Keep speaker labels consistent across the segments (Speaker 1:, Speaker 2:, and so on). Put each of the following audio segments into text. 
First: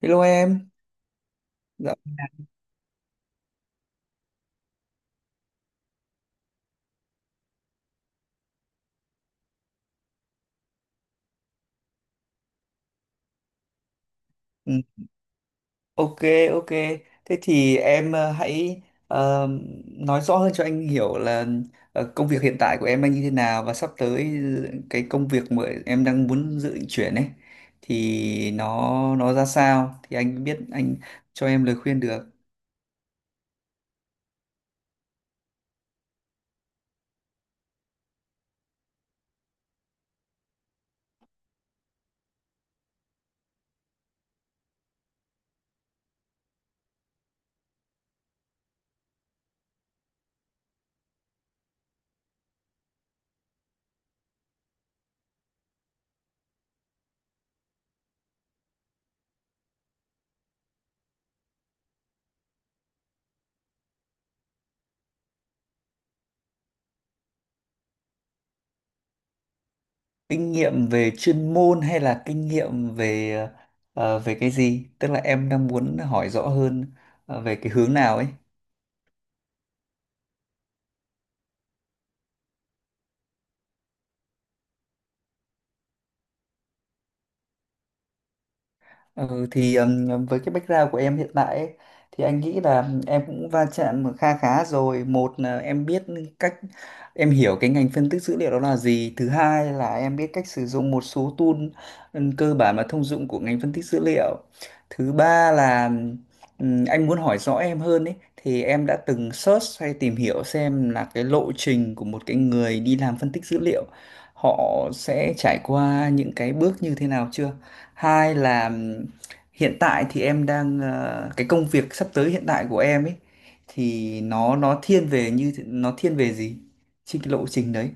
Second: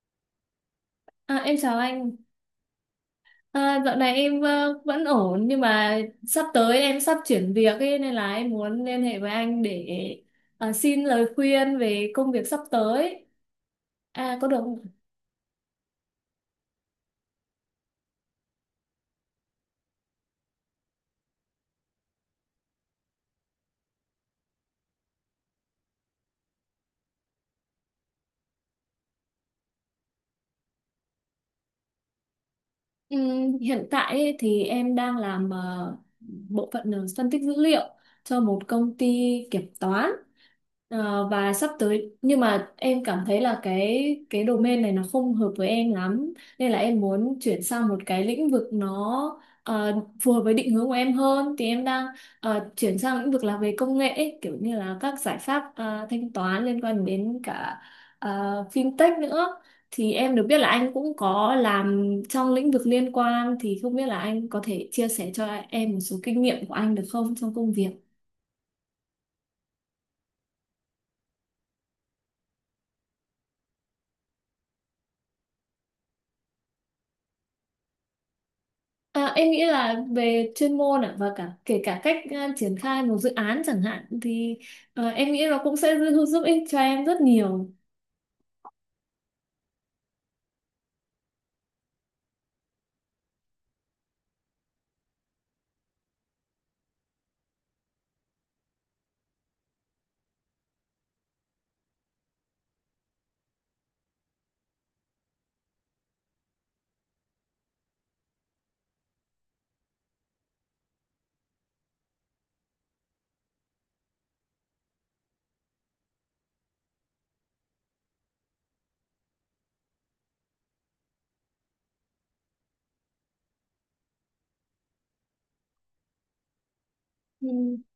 Speaker 1: Hello em.
Speaker 2: À, em chào
Speaker 1: Dạ.
Speaker 2: anh. À, dạo này em vẫn ổn nhưng mà sắp tới em sắp chuyển việc ấy, nên là em muốn liên hệ với anh để xin lời khuyên về công việc sắp tới. À, có được
Speaker 1: Ừ,
Speaker 2: không?
Speaker 1: ok, ok. Thế thì em hãy ờ, nói rõ hơn cho anh hiểu là công việc hiện tại của em đang như thế nào, và sắp tới cái công việc mà em đang muốn dự định chuyển ấy thì nó ra sao thì anh biết anh cho em lời khuyên được.
Speaker 2: Hiện tại ấy, thì em đang làm bộ phận phân tích dữ liệu cho một công ty kiểm toán. Ờ, và sắp tới nhưng mà em cảm thấy là cái domain này nó không hợp với em lắm, nên là em muốn chuyển sang một cái lĩnh vực nó phù hợp với định hướng của em hơn thì em đang chuyển sang lĩnh vực là về công nghệ ấy, kiểu như là các giải pháp thanh toán liên quan đến cả ờ, fintech nữa. Thì em được biết là anh cũng có làm trong lĩnh vực liên quan thì không biết là anh có thể chia sẻ cho em một số kinh nghiệm của anh được không trong công việc.
Speaker 1: Kinh nghiệm về chuyên môn hay là kinh nghiệm về về cái gì? Tức là em đang muốn hỏi rõ hơn về cái hướng nào ấy.
Speaker 2: À, em nghĩ là về chuyên môn ạ và cả kể cả cách à, triển khai một dự án chẳng hạn thì à, em nghĩ nó cũng sẽ giúp, giúp ích cho em rất nhiều.
Speaker 1: Ừ, thì với cái background của em hiện tại ấy, thì anh nghĩ là em cũng va chạm kha khá rồi. Một là em biết cách, em hiểu cái ngành phân tích dữ liệu đó là gì. Thứ hai là em biết cách sử dụng một số tool cơ bản và thông dụng của ngành phân tích dữ liệu. Thứ ba là anh muốn hỏi rõ em hơn ấy, thì em đã từng search hay tìm hiểu xem là cái lộ trình của một cái người đi làm phân tích dữ liệu họ sẽ trải qua những cái bước như thế nào chưa? Hai là hiện tại thì em đang cái công việc sắp tới hiện tại của em ấy thì nó thiên về, như nó thiên về gì trên cái lộ
Speaker 2: Ừ.
Speaker 1: trình đấy.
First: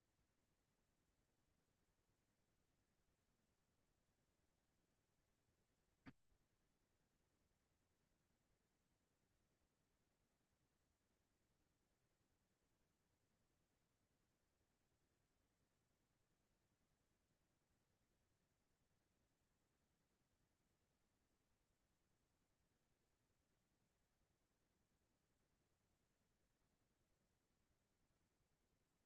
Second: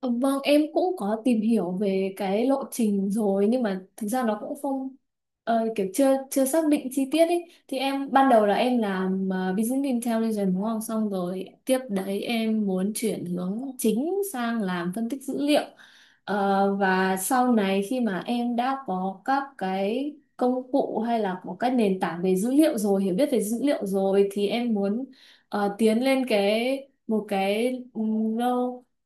Speaker 2: Ờ, vâng, em cũng có tìm hiểu về cái lộ trình rồi nhưng mà thực ra nó cũng không kiểu chưa chưa xác định chi tiết ấy. Thì em ban đầu là em làm business intelligence đúng không? Xong rồi tiếp đấy em muốn chuyển hướng chính sang làm phân tích dữ liệu. Ờ, và sau này khi mà em đã có các cái công cụ hay là có các nền tảng về dữ liệu rồi, hiểu biết về dữ liệu rồi thì em muốn tiến lên cái một cái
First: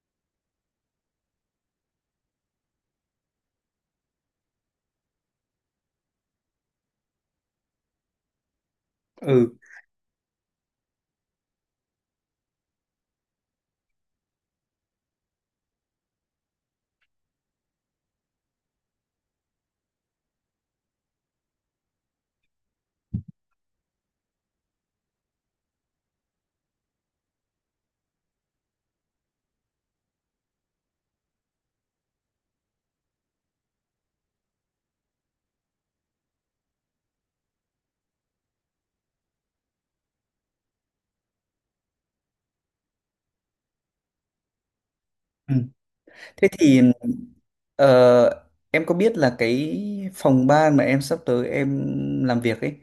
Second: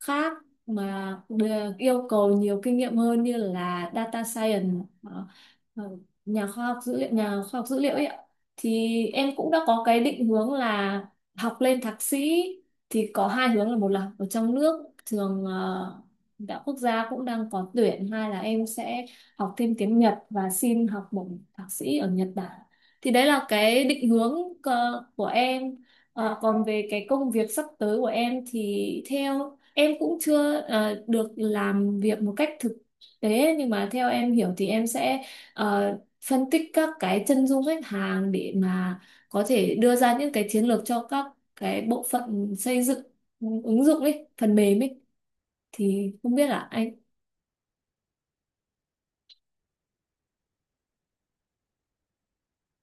Speaker 2: khác mà được yêu cầu nhiều kinh nghiệm hơn như là data science, ờ, ờ, nhà khoa học dữ liệu nhà khoa học dữ liệu ấy ạ. Thì em cũng
Speaker 1: Ừ,
Speaker 2: đã có cái định hướng là học lên thạc sĩ, thì có hai hướng là một là học ở trong nước trường đạo quốc gia cũng đang có tuyển, hai là em sẽ học thêm tiếng Nhật và xin học bổng thạc sĩ ở Nhật Bản. Thì đấy là cái định hướng của em. Ờ, còn về cái công việc sắp tới của em thì theo, em cũng chưa được làm việc một cách thực tế nhưng mà theo em hiểu thì em sẽ ờ, phân tích các cái chân dung khách hàng để mà có thể đưa ra những cái chiến lược cho các cái bộ phận xây dựng ứng dụng ấy, phần mềm ấy.
Speaker 1: ừ.
Speaker 2: Thì không biết
Speaker 1: Thế
Speaker 2: là
Speaker 1: thì
Speaker 2: anh,
Speaker 1: Ờ, em có biết là cái phòng ban mà em sắp tới em làm việc ấy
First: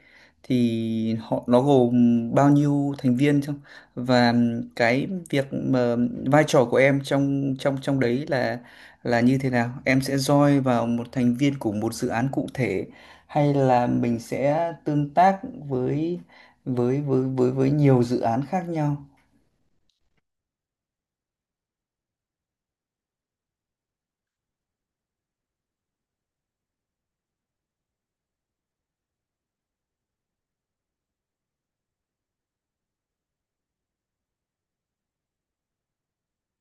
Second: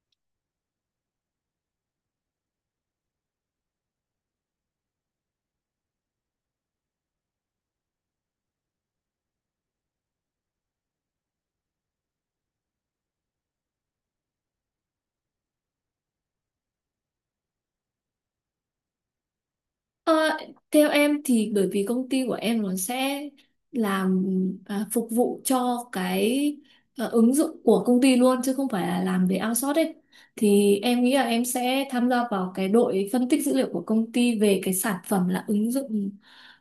Speaker 1: thì họ nó gồm bao nhiêu thành viên không? Và cái việc mà vai trò của em trong trong trong đấy là như thế nào? Em sẽ join vào một thành viên của một dự án cụ thể, hay là mình sẽ tương tác với với nhiều dự án khác nhau?
Speaker 2: ờ, theo em thì bởi vì công ty của em nó sẽ làm, à, phục vụ cho cái à, ứng dụng của công ty luôn chứ không phải là làm về outsource ấy. Thì em nghĩ là em sẽ tham gia vào cái đội phân tích dữ liệu của công ty về cái sản phẩm là ứng dụng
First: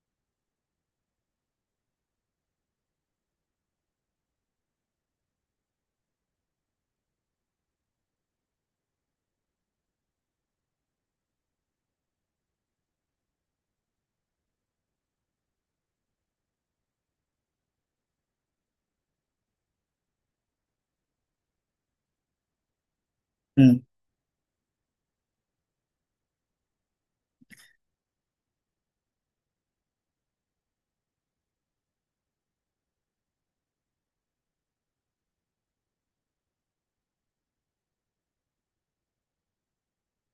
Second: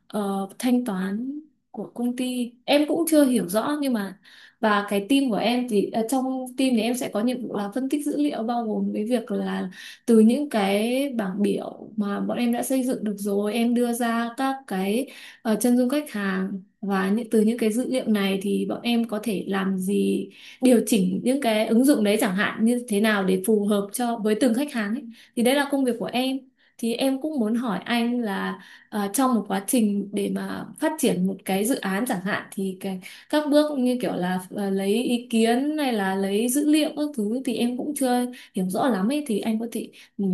Speaker 2: thanh toán của công ty, em cũng chưa hiểu rõ nhưng mà, và cái team của em thì trong team thì em sẽ có nhiệm vụ là phân tích dữ liệu bao gồm cái việc là từ những cái bảng biểu mà bọn em đã xây dựng được rồi em đưa ra các cái chân dung khách hàng và những từ những cái dữ liệu này thì bọn em có thể làm gì, điều chỉnh những cái ứng dụng đấy chẳng hạn như thế nào để phù
Speaker 1: Ừ.
Speaker 2: hợp cho với từng khách hàng ấy. Thì đấy là công việc của em. Thì em cũng muốn hỏi anh là trong một quá trình để mà phát triển một cái dự án chẳng hạn thì cái, các bước như kiểu là lấy ý kiến hay là lấy dữ liệu các thứ thì em cũng chưa hiểu rõ lắm ấy, thì anh có thể ừ,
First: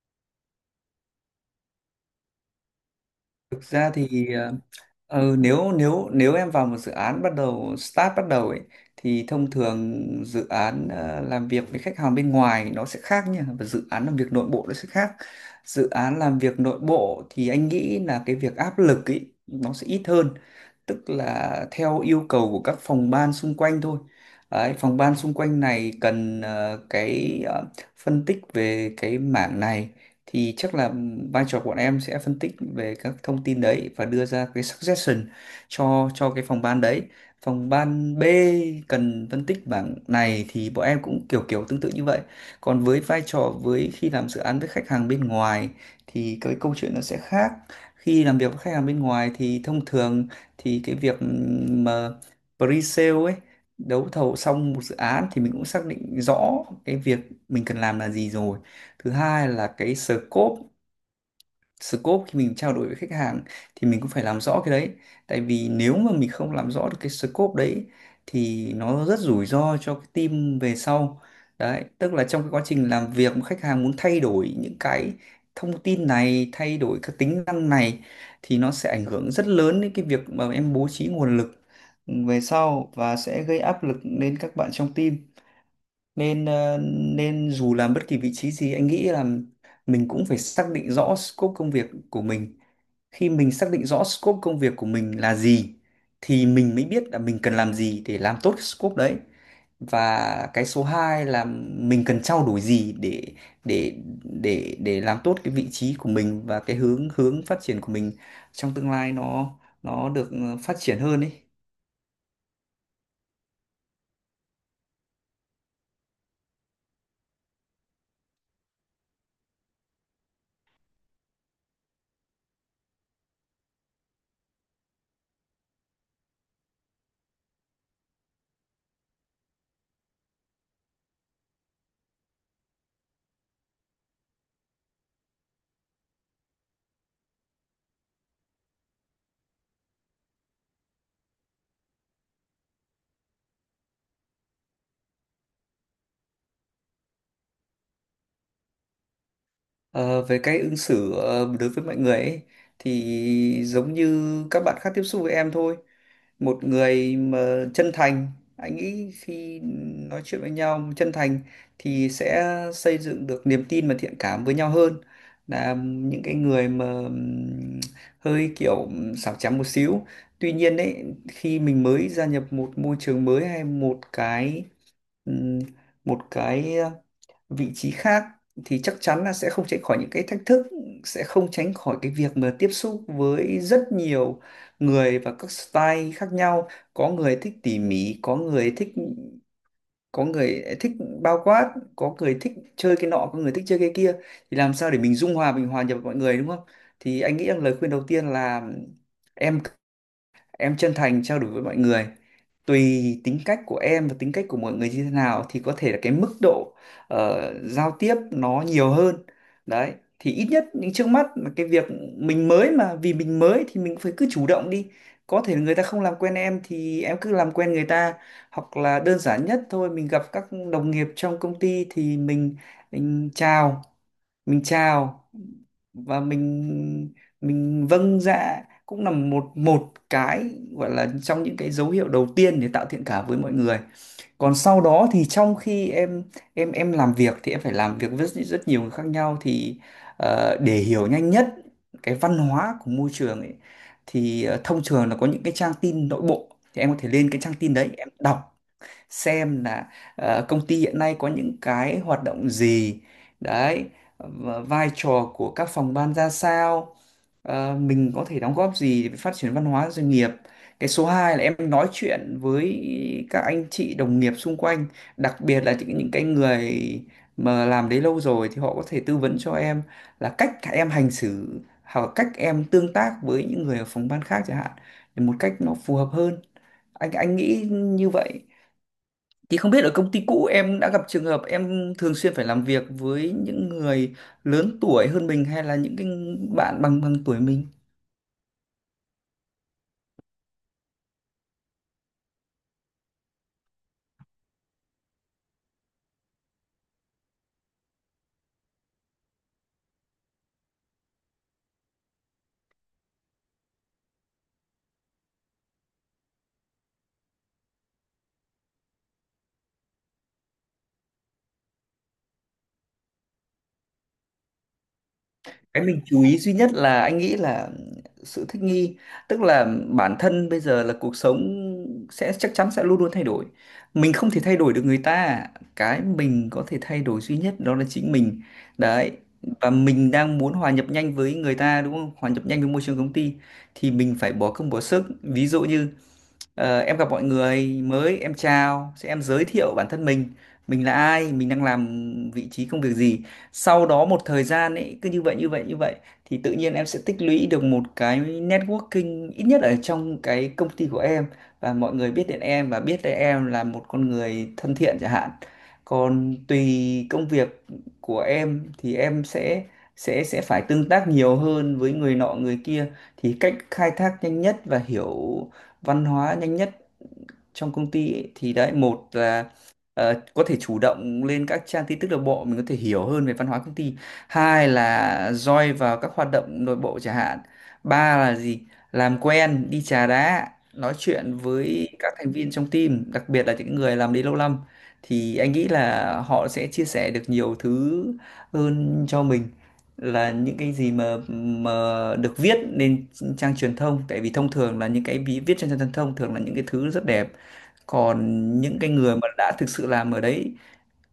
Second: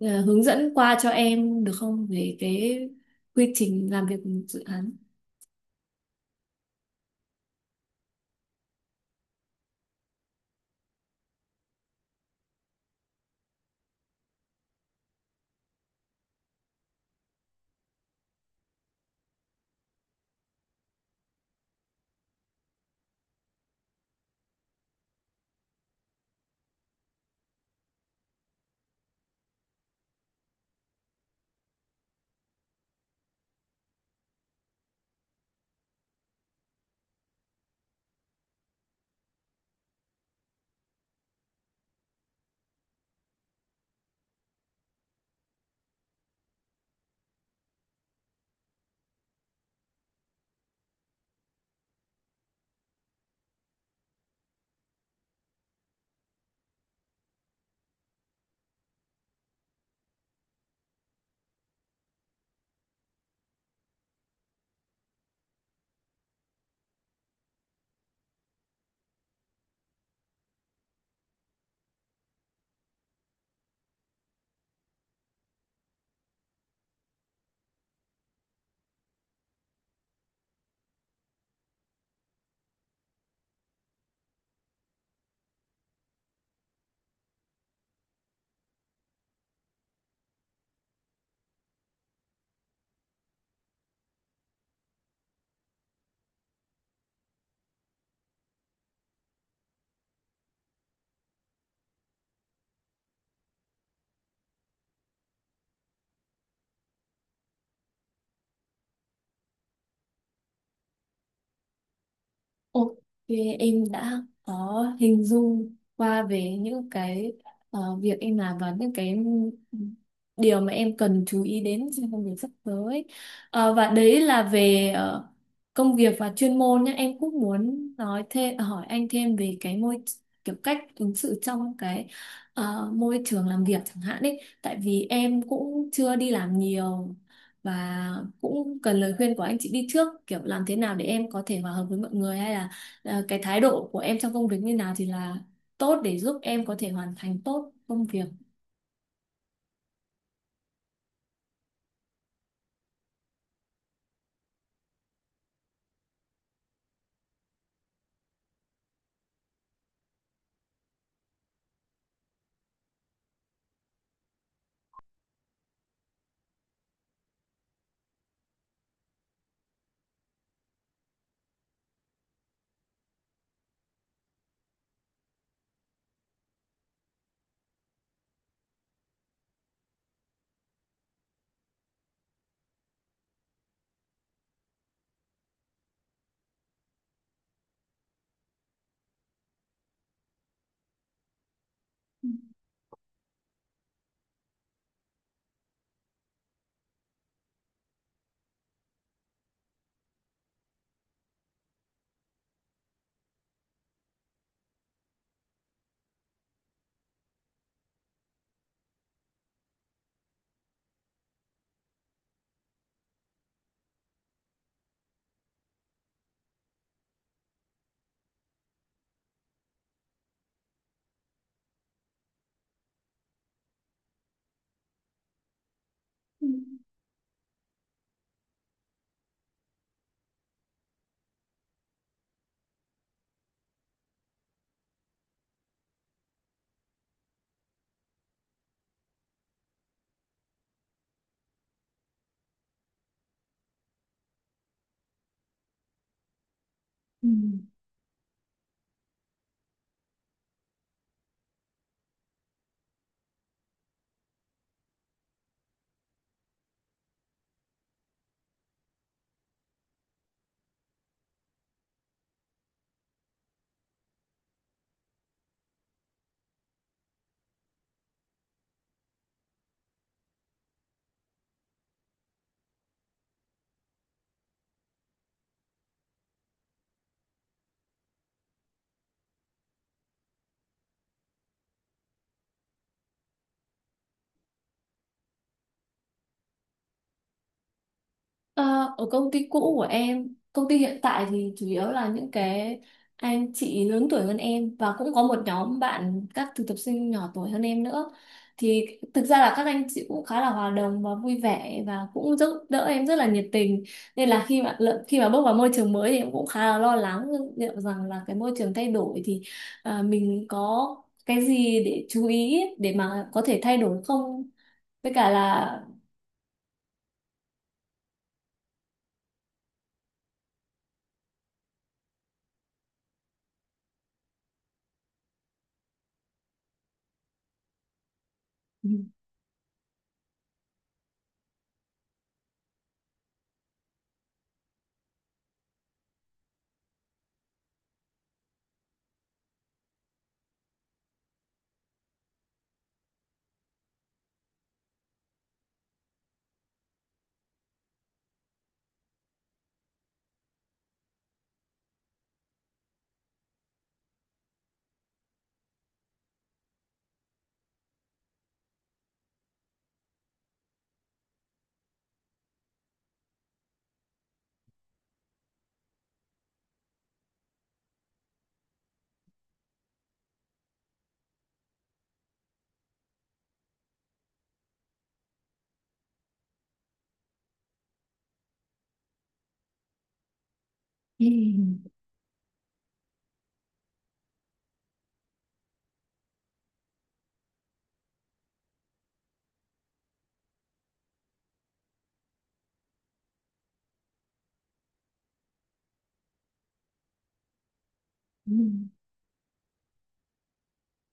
Speaker 2: hướng dẫn qua cho em được không về cái quy
Speaker 1: Thực
Speaker 2: trình
Speaker 1: ra
Speaker 2: làm việc
Speaker 1: thì
Speaker 2: dự án.
Speaker 1: Nếu nếu nếu em vào một dự án bắt đầu start bắt đầu ấy, thì thông thường dự án làm việc với khách hàng bên ngoài nó sẽ khác nha, và dự án làm việc nội bộ nó sẽ khác. Dự án làm việc nội bộ thì anh nghĩ là cái việc áp lực ấy nó sẽ ít hơn, tức là theo yêu cầu của các phòng ban xung quanh thôi. Đấy, phòng ban xung quanh này cần cái phân tích về cái mảng này, thì chắc là vai trò của bọn em sẽ phân tích về các thông tin đấy và đưa ra cái suggestion cho cái phòng ban đấy. Phòng ban B cần phân tích bảng này thì bọn em cũng kiểu kiểu tương tự như vậy. Còn với vai trò, với khi làm dự án với khách hàng bên ngoài thì cái câu chuyện nó sẽ khác. Khi làm việc với khách hàng bên ngoài thì thông thường thì cái việc mà pre-sale ấy, đấu thầu xong một dự án thì mình cũng xác định rõ cái việc mình cần làm là gì rồi. Thứ hai là cái scope scope khi mình trao đổi với khách hàng thì mình cũng phải làm rõ cái đấy, tại vì nếu mà mình không làm rõ được cái scope đấy thì nó rất rủi ro cho cái team về sau. Đấy, tức là trong cái quá trình làm việc mà khách hàng muốn thay đổi những cái thông tin này, thay đổi các tính năng này thì nó sẽ ảnh hưởng rất lớn đến cái việc mà em bố trí nguồn lực về sau, và sẽ gây áp lực lên các bạn trong team. Nên nên dù làm bất kỳ vị trí gì anh nghĩ là mình cũng phải xác định rõ scope công việc của mình. Khi mình xác định rõ scope công việc của mình là gì thì mình mới biết là mình cần làm gì để làm tốt cái scope đấy. Và cái số 2 là mình cần trao đổi gì để để làm tốt cái vị trí của mình, và cái hướng hướng phát triển của mình trong tương lai nó được phát triển hơn ấy.
Speaker 2: Ok, em đã có hình dung qua về những cái việc em làm và những cái điều mà em cần chú ý đến trong công việc sắp tới. Ờ, và đấy là về công việc và chuyên môn nhé. Em cũng muốn nói thêm hỏi anh thêm về cái môi, kiểu cách ứng xử trong cái môi trường làm việc chẳng hạn đấy. Tại vì em cũng chưa đi làm nhiều và cũng cần lời khuyên của anh chị đi trước kiểu làm thế nào để em có thể hòa hợp với mọi người hay là cái thái độ của em trong công việc như nào thì là tốt để giúp em có thể hoàn thành tốt công việc.
Speaker 1: Ờ, về cách ứng xử đối với mọi người ấy, thì giống như các bạn khác tiếp xúc với em thôi. Một người mà chân thành, anh nghĩ khi nói chuyện với nhau chân thành thì sẽ xây dựng được niềm tin và thiện cảm với nhau, hơn là những cái người mà hơi kiểu xảo trá một xíu. Tuy nhiên đấy, khi mình mới gia nhập một môi trường mới hay ừm, một cái vị trí khác thì chắc chắn là sẽ không tránh khỏi những cái thách thức, sẽ không tránh khỏi cái việc mà tiếp xúc với rất nhiều người và các style khác nhau. Có người thích tỉ mỉ, có người thích bao quát, có người thích chơi cái nọ, có người thích chơi cái kia, thì làm sao để mình dung hòa, mình hòa nhập với mọi người đúng không? Thì anh nghĩ rằng lời khuyên đầu tiên là em em chân thành trao đổi với mọi người, tùy tính cách của em và tính cách của mọi người như thế nào thì có thể là cái mức độ giao tiếp nó nhiều hơn. Đấy, thì ít nhất những trước mắt là cái việc mình mới mà, vì mình mới thì mình phải cứ chủ động đi, có thể người ta không làm quen em thì em cứ làm quen người ta, hoặc là đơn giản nhất thôi, mình gặp các đồng nghiệp trong công ty thì mình chào, mình chào và
Speaker 2: Ừ.
Speaker 1: mình vâng dạ cũng là một một cái gọi là trong những cái dấu hiệu đầu tiên để tạo thiện cảm với mọi người. Còn sau đó thì trong khi em làm việc thì em phải làm việc với rất nhiều người khác nhau, thì để hiểu nhanh nhất cái văn hóa của môi trường ấy, thì thông thường là có những cái trang tin nội bộ, thì em có thể
Speaker 2: Ừ.
Speaker 1: lên cái trang tin đấy em đọc xem là công ty hiện nay có những cái hoạt động gì đấy, và vai trò của các phòng ban ra sao, mình có thể đóng góp gì để phát triển văn hóa doanh nghiệp. Cái số 2 là em nói chuyện với các anh chị đồng nghiệp xung quanh, đặc biệt là những cái người mà làm đấy lâu rồi, thì họ có thể tư vấn cho em là cách em hành xử, hoặc là cách em tương tác với những người ở phòng ban khác chẳng hạn, để một cách nó phù hợp hơn. Anh anh nghĩ như vậy. Thì không biết ở công ty cũ em đã gặp trường hợp em thường xuyên phải làm việc với những người lớn tuổi hơn mình, hay là những cái bạn bằng bằng tuổi mình.
Speaker 2: Ờ, ở công ty cũ của em, công ty hiện tại thì chủ yếu là những cái anh chị lớn tuổi hơn em và cũng có một nhóm bạn các thực tập sinh nhỏ tuổi hơn em nữa. Thì thực ra là các anh chị cũng khá là hòa đồng và vui vẻ và cũng giúp đỡ em rất là nhiệt tình. Nên là khi mà lợ- khi mà bước vào môi trường mới thì em cũng khá là lo lắng liệu rằng là cái môi trường thay đổi thì à, mình có cái gì để chú ý để mà có thể thay đổi không? Với cả là
Speaker 1: Cái mình chú ý duy nhất là anh nghĩ là sự thích nghi, tức là bản thân bây giờ là cuộc sống sẽ, chắc chắn sẽ luôn luôn thay đổi. Mình không thể thay đổi được người ta, cái mình có thể thay đổi duy nhất đó là chính mình. Đấy. Và mình đang muốn hòa nhập nhanh với người ta đúng không? Hòa nhập nhanh với môi trường công ty thì mình phải bỏ công bỏ sức. Ví dụ như em gặp mọi người mới, em chào, sẽ em giới thiệu bản thân mình là ai, mình đang làm vị trí công việc gì. Sau đó một thời gian ấy cứ như vậy như vậy như vậy thì tự nhiên em sẽ tích lũy được một cái networking ít nhất ở trong cái công ty của em, và mọi người biết đến em và biết đến em là một con người thân thiện chẳng hạn. Còn tùy công việc của em thì em sẽ phải tương tác nhiều hơn với người nọ người kia, thì cách khai thác nhanh nhất và hiểu văn hóa nhanh nhất trong công ty ấy, thì đấy, một là có thể chủ động lên các trang tin tức nội bộ mình có thể hiểu hơn về văn hóa công ty, hai là join vào các hoạt động nội bộ chẳng hạn, ba là gì, làm quen đi trà đá nói
Speaker 2: Ừ.
Speaker 1: chuyện với các thành viên trong team, đặc biệt là những người làm đấy lâu năm thì anh nghĩ là họ sẽ chia sẻ được nhiều thứ hơn cho mình, là những cái gì mà được viết lên trang truyền thông, tại vì thông thường là những cái viết trên trang truyền thông thường là những cái thứ rất đẹp. Còn
Speaker 2: Ừ.
Speaker 1: những cái người mà đã thực sự làm ở đấy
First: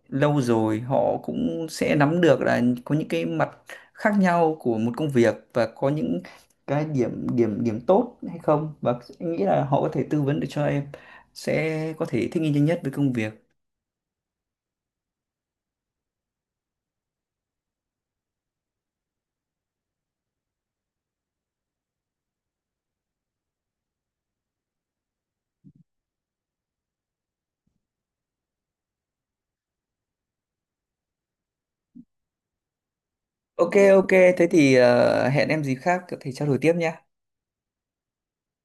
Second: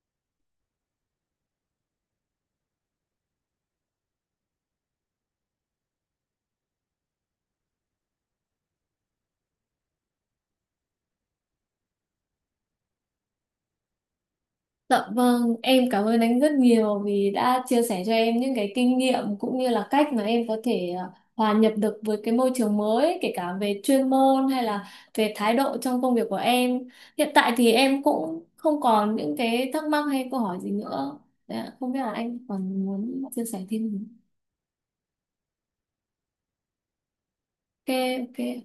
Speaker 1: lâu rồi họ cũng sẽ nắm được là có những cái mặt khác nhau của một công việc, và có những cái điểm điểm điểm tốt hay không, và anh nghĩ là họ có thể tư vấn được cho em, sẽ có thể thích nghi nhanh nhất với công việc.
Speaker 2: Dạ vâng, em cảm ơn anh rất nhiều vì đã chia sẻ cho em những cái kinh nghiệm cũng như là cách mà em có thể hòa nhập được với cái môi trường mới, kể cả về chuyên môn hay là về thái độ trong công việc của em. Hiện tại thì em cũng không còn những cái thắc mắc hay câu hỏi gì nữa. Đấy, ạ, không biết là anh còn muốn chia sẻ
Speaker 1: Ok,
Speaker 2: thêm gì.
Speaker 1: ok, thế thì hẹn em gì khác có thể trao đổi tiếp nhé.
Speaker 2: Ok, ok.